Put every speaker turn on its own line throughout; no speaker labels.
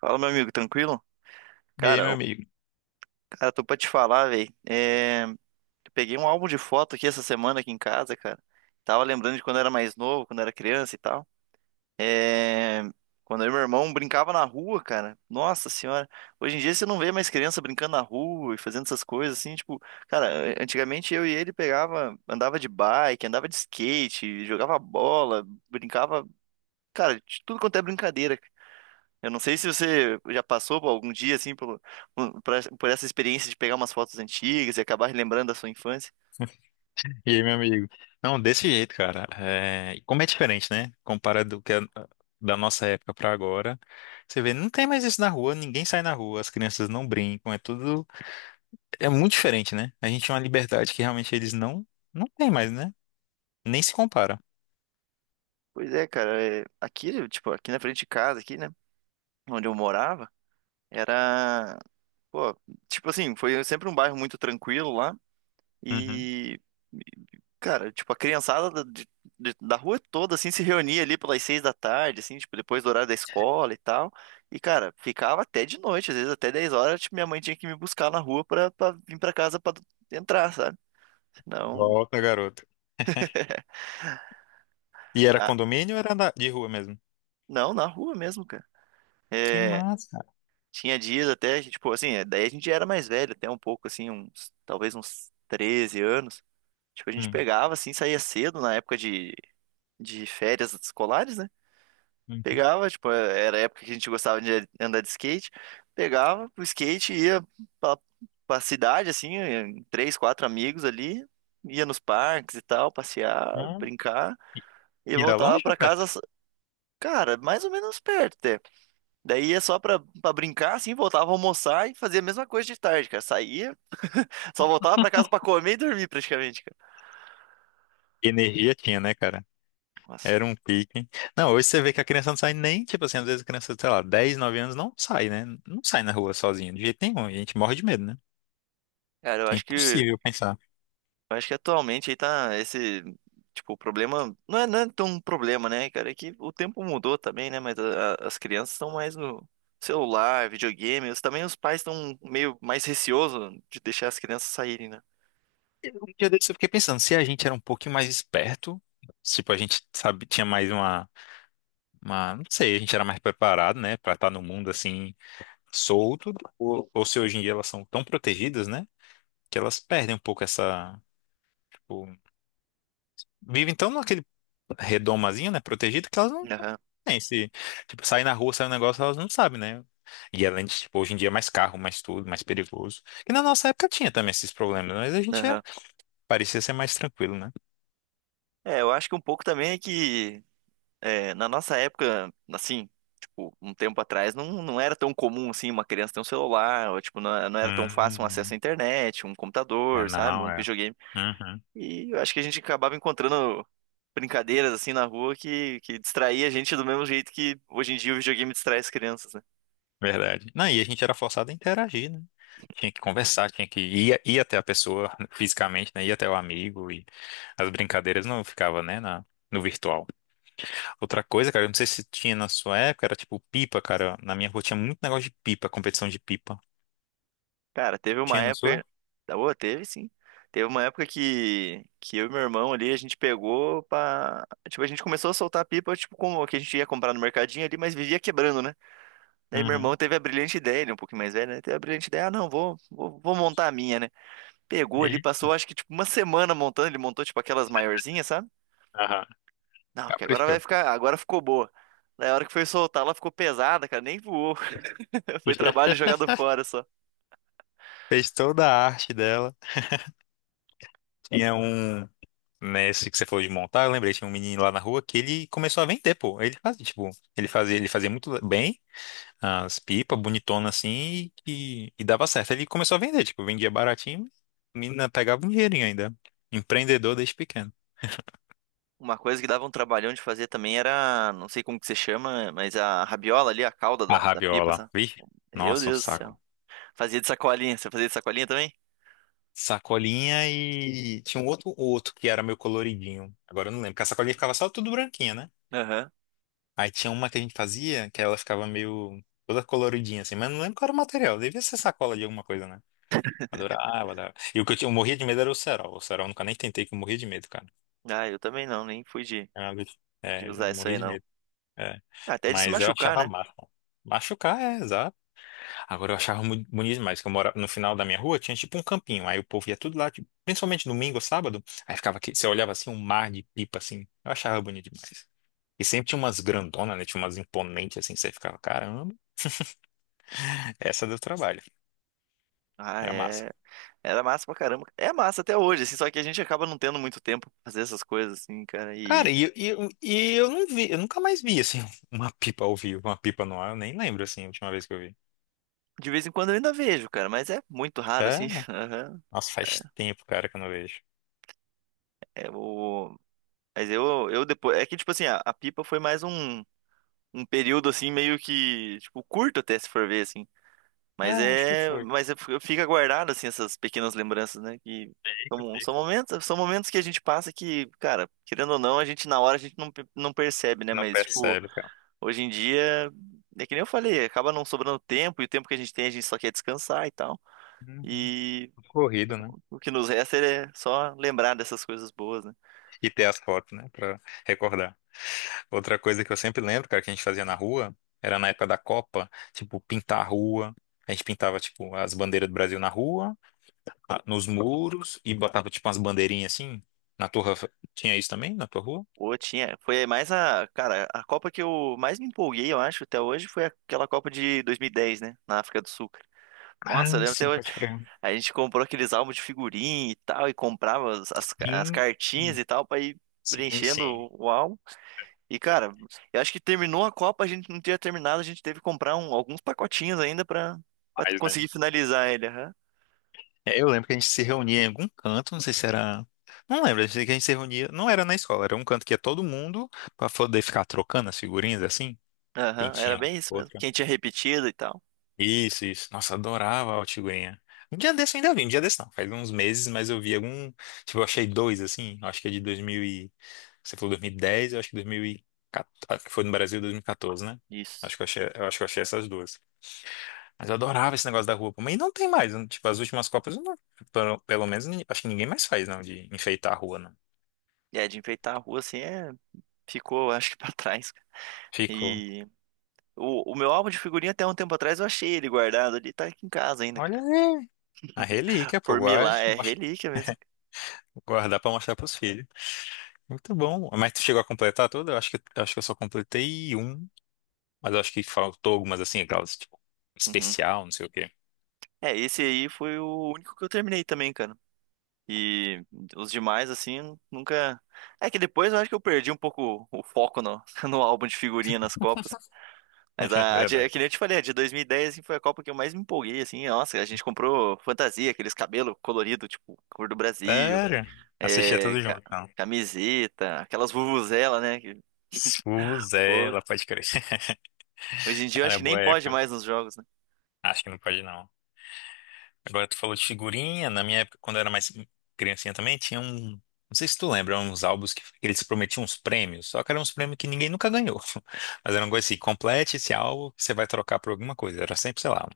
Fala, meu amigo, tranquilo?
E aí,
Cara,
meu
eu-
amigo?
cara, tô pra te falar, velho. Eu Peguei um álbum de foto aqui essa semana aqui em casa, cara. Tava lembrando de quando eu era mais novo, quando eu era criança e tal. É... Quando eu e meu irmão brincava na rua, cara. Nossa senhora. Hoje em dia você não vê mais criança brincando na rua e fazendo essas coisas assim, tipo, cara, antigamente eu e ele pegava, andava de bike, andava de skate, jogava bola, brincava, cara, de tudo quanto é brincadeira. Eu não sei se você já passou por algum dia assim pelo- por, por essa experiência de pegar umas fotos antigas e acabar lembrando da sua infância.
E aí, meu amigo? Não, desse jeito, cara. É, e como é diferente, né? Comparado do que é da nossa época pra agora. Você vê, não tem mais isso na rua, ninguém sai na rua, as crianças não brincam, é tudo. É muito diferente, né? A gente tem uma liberdade que realmente eles não têm mais, né? Nem se compara.
Pois é, cara, é, aqui, tipo, aqui na frente de casa, aqui, né, onde eu morava, era, pô, tipo assim, foi sempre um bairro muito tranquilo lá.
Uhum.
E, cara, tipo, a criançada da, de- da rua toda, assim, se reunia ali pelas 6 da tarde, assim, tipo, depois do horário da escola e tal. E, cara, ficava até de noite, às vezes até 10 horas, tipo, minha mãe tinha que me buscar na rua pra, pra vir pra casa pra entrar, sabe? Não,
Volta, garoto. E era
ah,
condomínio ou era da- de rua mesmo?
não, na rua mesmo, cara.
Que
É,
massa.
tinha dias até, que, tipo, assim, é, daí a gente já era mais velho, até um pouco, assim, uns, talvez uns 13 anos. Tipo, a gente
Hum,
pegava, assim, saía cedo na época de férias escolares, né?
uhum.
Pegava, tipo, é, era a época que a gente gostava de andar de skate. Pegava o skate, ia pra, pra cidade, assim, em três, quatro amigos ali, ia nos parques e tal, passear,
Hum.
brincar, e
E era
voltava
longe ou
pra casa,
perto?
cara, mais ou menos perto até. Daí ia só pra, pra brincar, assim, voltava a almoçar e fazia a mesma coisa de tarde, cara. Saía, só voltava pra casa pra comer e dormir praticamente, cara.
Energia tinha, né, cara?
Nossa,
Era um pique. Não, hoje você vê que a criança não sai nem, tipo assim, às vezes a criança, sei lá, 10, 9 anos não sai, né? Não sai na rua sozinha, de jeito nenhum. A gente morre de medo, né?
cara,
É impossível pensar.
Eu acho que atualmente aí tá esse, tipo, o problema, não é, não é tão um problema, né, cara, é que o tempo mudou também, né, mas as crianças estão mais no celular, videogame, também os pais estão meio mais receosos de deixar as crianças saírem, né.
Um dia desse eu fiquei pensando, se a gente era um pouquinho mais esperto, tipo, a gente, sabe, tinha mais uma, não sei, a gente era mais preparado, né, pra estar no mundo assim, solto, ou se hoje em dia elas são tão protegidas, né, que elas perdem um pouco essa, tipo, vivem tão naquele redomazinho, né? Protegida, que elas não
Aham,
têm esse. Tipo, sair na rua, sair um negócio, elas não sabem, né? E além de, tipo, hoje em dia é mais carro, mais tudo, mais perigoso. E na nossa época tinha também esses problemas, mas a gente é-
aham.
parecia ser mais tranquilo, né?
É, eu acho que um pouco também é que, é, na nossa época, assim, tipo, um tempo atrás, não, não era tão comum, assim, uma criança ter um celular, ou, tipo, não, não era tão fácil um acesso
Hum,
à internet, um
é,
computador, sabe,
não,
um
é.
videogame.
Uhum,
E eu acho que a gente acabava encontrando brincadeiras assim na rua que distraía a gente do mesmo jeito que hoje em dia o videogame distrai as crianças, né?
verdade. Não, e a gente era forçado a interagir, né? Tinha que conversar, tinha que ir até a pessoa fisicamente, né? Ir até o amigo e as brincadeiras não ficava, né, na, no virtual. Outra coisa, cara, eu não sei se tinha na sua época, era tipo pipa, cara. Na minha rua tinha muito negócio de pipa, competição de pipa.
Cara, teve uma
Tinha na sua?
época. Tá boa, teve sim. Teve uma época que eu e meu irmão ali, a gente pegou pra. Tipo, a gente começou a soltar pipa, tipo, como que a gente ia comprar no mercadinho ali, mas vivia quebrando, né? Daí meu
Uhum.
irmão teve a brilhante ideia, ele é um pouquinho mais velho, né? Teve a brilhante ideia, ah, não, vou montar a minha, né? Pegou
E
ali,
aí?
passou acho que tipo uma semana montando, ele montou tipo aquelas maiorzinhas, sabe?
Aham.
Não, que agora vai
Caprichou.
ficar. Agora ficou boa. Daí a hora que foi soltar, ela ficou pesada, cara. Nem voou. Foi trabalho jogado fora só.
Fez toda a arte dela. Tinha um. Nesse que você falou de montar, eu lembrei, tinha um menino lá na rua que ele começou a vender, pô. Ele fazia, tipo, ele fazia muito bem as pipas, bonitona assim, e dava certo. Ele começou a vender, tipo, vendia baratinho, a menina pegava um dinheirinho ainda. Empreendedor desde pequeno.
Uma coisa que dava um trabalhão de fazer também era, não sei como que se chama, mas a rabiola ali, a cauda
A
da, da pipa,
rabiola,
sabe?
vi?
Meu
Nossa, um
Deus do
saco.
céu. Fazia de sacolinha. Você fazia de sacolinha também?
Sacolinha e tinha um outro que era meu coloridinho. Agora eu não lembro, porque a sacolinha ficava só tudo branquinha, né?
Aham.
Aí tinha uma que a gente fazia que ela ficava meio toda coloridinha assim, mas não lembro qual era o material. Devia ser sacola de alguma coisa, né? Adorava, adorava. E o que eu, tinha, eu morria de medo era o cerol. O cerol eu nunca nem tentei, que eu morria de medo, cara.
Ah, eu também não, nem fui
É, uma vez-
de
é,
usar
eu
isso
morria
aí
de
não.
medo. É.
Até de se
Mas eu
machucar,
achava
né?
massa. Machucar, é, exato. Agora eu achava muito bonito demais, que eu morava no final da minha rua, tinha tipo um campinho, aí o povo ia tudo lá, tipo, principalmente domingo ou sábado, aí ficava aqui, você olhava assim, um mar de pipa assim, eu achava bonito demais. E sempre tinha umas grandonas, né, tinha umas imponentes assim, você ficava, caramba, essa deu trabalho,
Ah,
era massa.
é. Era massa pra caramba. É massa até hoje, assim, só que a gente acaba não tendo muito tempo pra fazer essas coisas, assim, cara.
Cara,
E
e eu não vi, eu nunca mais vi assim, uma pipa ao vivo, uma pipa no ar, eu nem lembro assim, a última vez que eu vi.
de vez em quando eu ainda vejo, cara, mas é muito raro,
É,
assim. Aham.
nossa, faz tempo, cara, que eu não vejo.
É o... eu depois. É que, tipo assim, a pipa foi mais um, um período, assim, meio que, tipo, curto até se for ver, assim.
É,
Mas
acho que
é.
foi.
Fica guardado, assim, essas pequenas lembranças, né? Que
Fica,
são,
fica.
são momentos que a gente passa que, cara, querendo ou não, a gente na hora a gente não, não percebe, né?
Não
Mas, tipo.
percebe, cara.
Hoje em dia, é que nem eu falei, acaba não sobrando tempo, e o tempo que a gente tem a gente só quer descansar e tal.
Uhum.
E
Corrido, né?
o que nos resta é só lembrar dessas coisas boas, né?
E ter as fotos, né, pra recordar. Outra coisa que eu sempre lembro, cara, que a gente fazia na rua, era na época da Copa, tipo, pintar a rua. A gente pintava, tipo, as bandeiras do Brasil na rua, a- nos muros, e botava, tipo, umas bandeirinhas assim. Na tua, rua tinha isso também, na tua rua?
Ou tinha, foi mais a, cara, a Copa que eu mais me empolguei, eu acho, até hoje foi aquela Copa de 2010, né, na África do Sul. Cara.
Ah,
Nossa, eu lembro até
sim,
hoje.
pode crer.
A gente comprou aqueles álbuns de figurinha e tal, e comprava as
Sim,
cartinhas e tal pra ir
sim, sim.
preenchendo o álbum. E, cara, eu acho que terminou a Copa, a gente não tinha terminado, a gente teve que comprar alguns pacotinhos ainda pra, pra
Mas, né?
conseguir finalizar ele. Aham.
É, eu lembro que a gente se reunia em algum canto, não sei se era. Não lembro, eu sei que a gente se reunia. Não era na escola, era um canto que ia todo mundo pra poder ficar trocando as figurinhas assim. Quem
Aham, era
tinha.
bem isso mesmo.
Outro.
Quem tinha repetido e tal.
Isso, isso. Nossa, adorava a Altigurinha. Um dia desse eu ainda vi, um dia desse não. Faz uns meses, mas eu vi algum. Tipo, eu achei dois, assim. Eu acho que é de 2000 e... Você falou 2010, eu acho que 2014. Foi no Brasil 2014, né?
Isso.
Acho que eu achei, eu acho que eu achei essas duas. Mas eu adorava esse negócio da rua. Pô. Mas não tem mais. Né? Tipo, as últimas Copas, eu não- pelo menos, ni- acho que ninguém mais faz, não, de enfeitar a rua, não.
E é, de enfeitar a rua assim é. Ficou, acho que pra trás. Cara.
Ficou.
E o meu álbum de figurinha até um tempo atrás eu achei ele guardado ali, tá aqui em casa ainda, cara.
Olha aí. A relíquia, pô,
Por mim lá
guarde,
é
mostra-
relíquia mesmo. Cara.
guardar pra mostrar pros filhos. Muito bom. Mas tu chegou a completar tudo? Eu acho que eu só completei um. Mas eu acho que faltou algumas assim, aquelas, tipo,
Uhum.
especial, não sei o quê.
É, esse aí foi o único que eu terminei também, cara. E os demais, assim, nunca. É que depois eu acho que eu perdi um pouco o foco no, no álbum de figurinha nas Copas. Mas é
Verdade.
que nem eu te falei, a de 2010 assim, foi a Copa que eu mais me empolguei, assim. Nossa, a gente comprou fantasia, aqueles cabelos coloridos, tipo, cor do Brasil,
Sério? Assistia
é,
tudo
ca-
junto, não.
camiseta, aquelas vuvuzela, né? Que, pô,
Suzela, pode crer.
hoje em dia eu
Cara,
acho
é
que nem
boa
pode
época.
mais nos jogos, né?
Acho que não pode, não. Agora tu falou de figurinha. Na minha época, quando eu era mais criancinha também, tinha um. Não sei se tu lembra, uns álbuns que eles prometiam uns prêmios, só que eram uns prêmios que ninguém nunca ganhou. Mas era uma coisa assim, complete esse álbum, você vai trocar por alguma coisa. Era sempre, sei lá,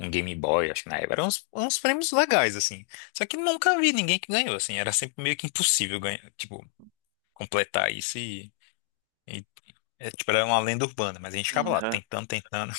um Game Boy, acho que na época. Eram uns prêmios legais, assim. Só que nunca vi ninguém que ganhou, assim. Era sempre meio que impossível ganhar, tipo, completar isso e, é, tipo, era uma lenda urbana, mas a gente ficava lá
Uhum.
tentando, tentando.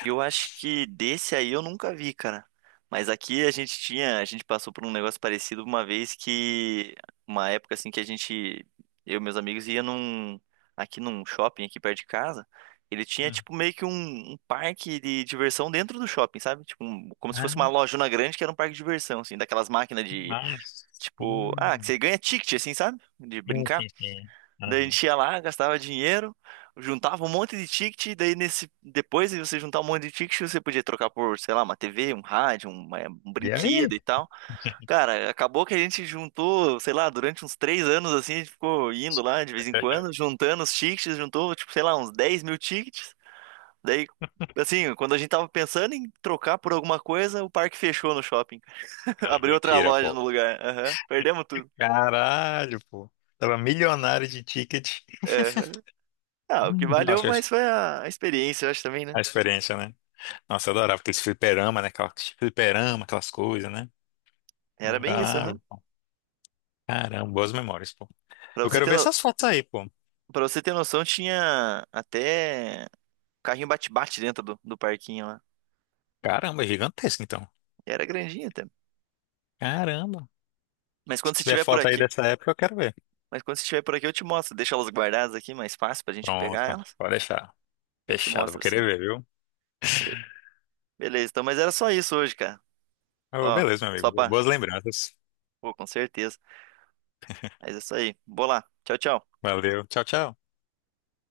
Eu acho que desse aí eu nunca vi, cara. Mas aqui a gente tinha, a gente passou por um negócio parecido uma vez que, uma época assim que a gente, eu e meus amigos ia num, aqui num shopping aqui perto de casa. Ele tinha
Hum.
tipo meio que um parque de diversão dentro do shopping, sabe? Tipo, como se fosse uma
Ah,
lojona grande que era um parque de diversão, assim, daquelas máquinas
que
de,
massa.
tipo, ah, que você
Hum.
ganha ticket, assim, sabe? De
Sim,
brincar.
sim, sim.
Daí a
Uhum.
gente ia lá, gastava dinheiro, juntava um monte de ticket, daí nesse depois de você juntar um monte de ticket, você podia trocar por, sei lá, uma TV, um rádio, um, eh, um
E
brinquedo
aí?
e tal. Cara, acabou que a gente juntou, sei lá, durante uns 3 anos assim, a gente ficou indo lá de vez em quando, juntando os tickets, juntou, tipo, sei lá, uns 10 mil tickets. Daí, assim, quando a gente tava pensando em trocar por alguma coisa, o parque fechou no shopping.
Cara,
Abriu outra
mentira,
loja
pô.
no lugar. Aham. Perdemos tudo.
Caralho, pô. Tava milionário de ticket.
Aham. Ah, o que
Hum.
valeu,
Nossa, acho
mas
que
foi a experiência, eu acho também, né?
a experiência, né? Nossa, eu adorava aqueles fliperama, né? Aquelas fliperama, aquelas coisas, né?
Era bem isso,
Adorava.
aham.
Caramba, boas memórias, pô.
Pra
Eu
você
quero
ter
ver
no...
essas fotos aí, pô.
pra você ter noção, tinha até carrinho bate-bate dentro do, do parquinho lá.
Caramba, é gigantesco, então.
E era grandinho até.
Caramba.
Mas
Se
quando você
tiver
estiver por
foto aí
aqui,
dessa época, eu quero ver.
mas quando você estiver por aqui, eu te mostro. Deixa elas guardadas aqui, mais fácil pra gente
Pronto,
pegar elas.
pode deixar.
Eu te
Fechado, vou
mostro
querer
sim.
ver, viu?
Be- Beleza, então, mas era só isso hoje, cara.
Oh,
Ó,
beleza, meu
só
amigo.
pra.
Boas lembranças.
Pô, com certeza. Mas é isso aí. Vou lá. Tchau, tchau.
Valeu. Tchau, tchau.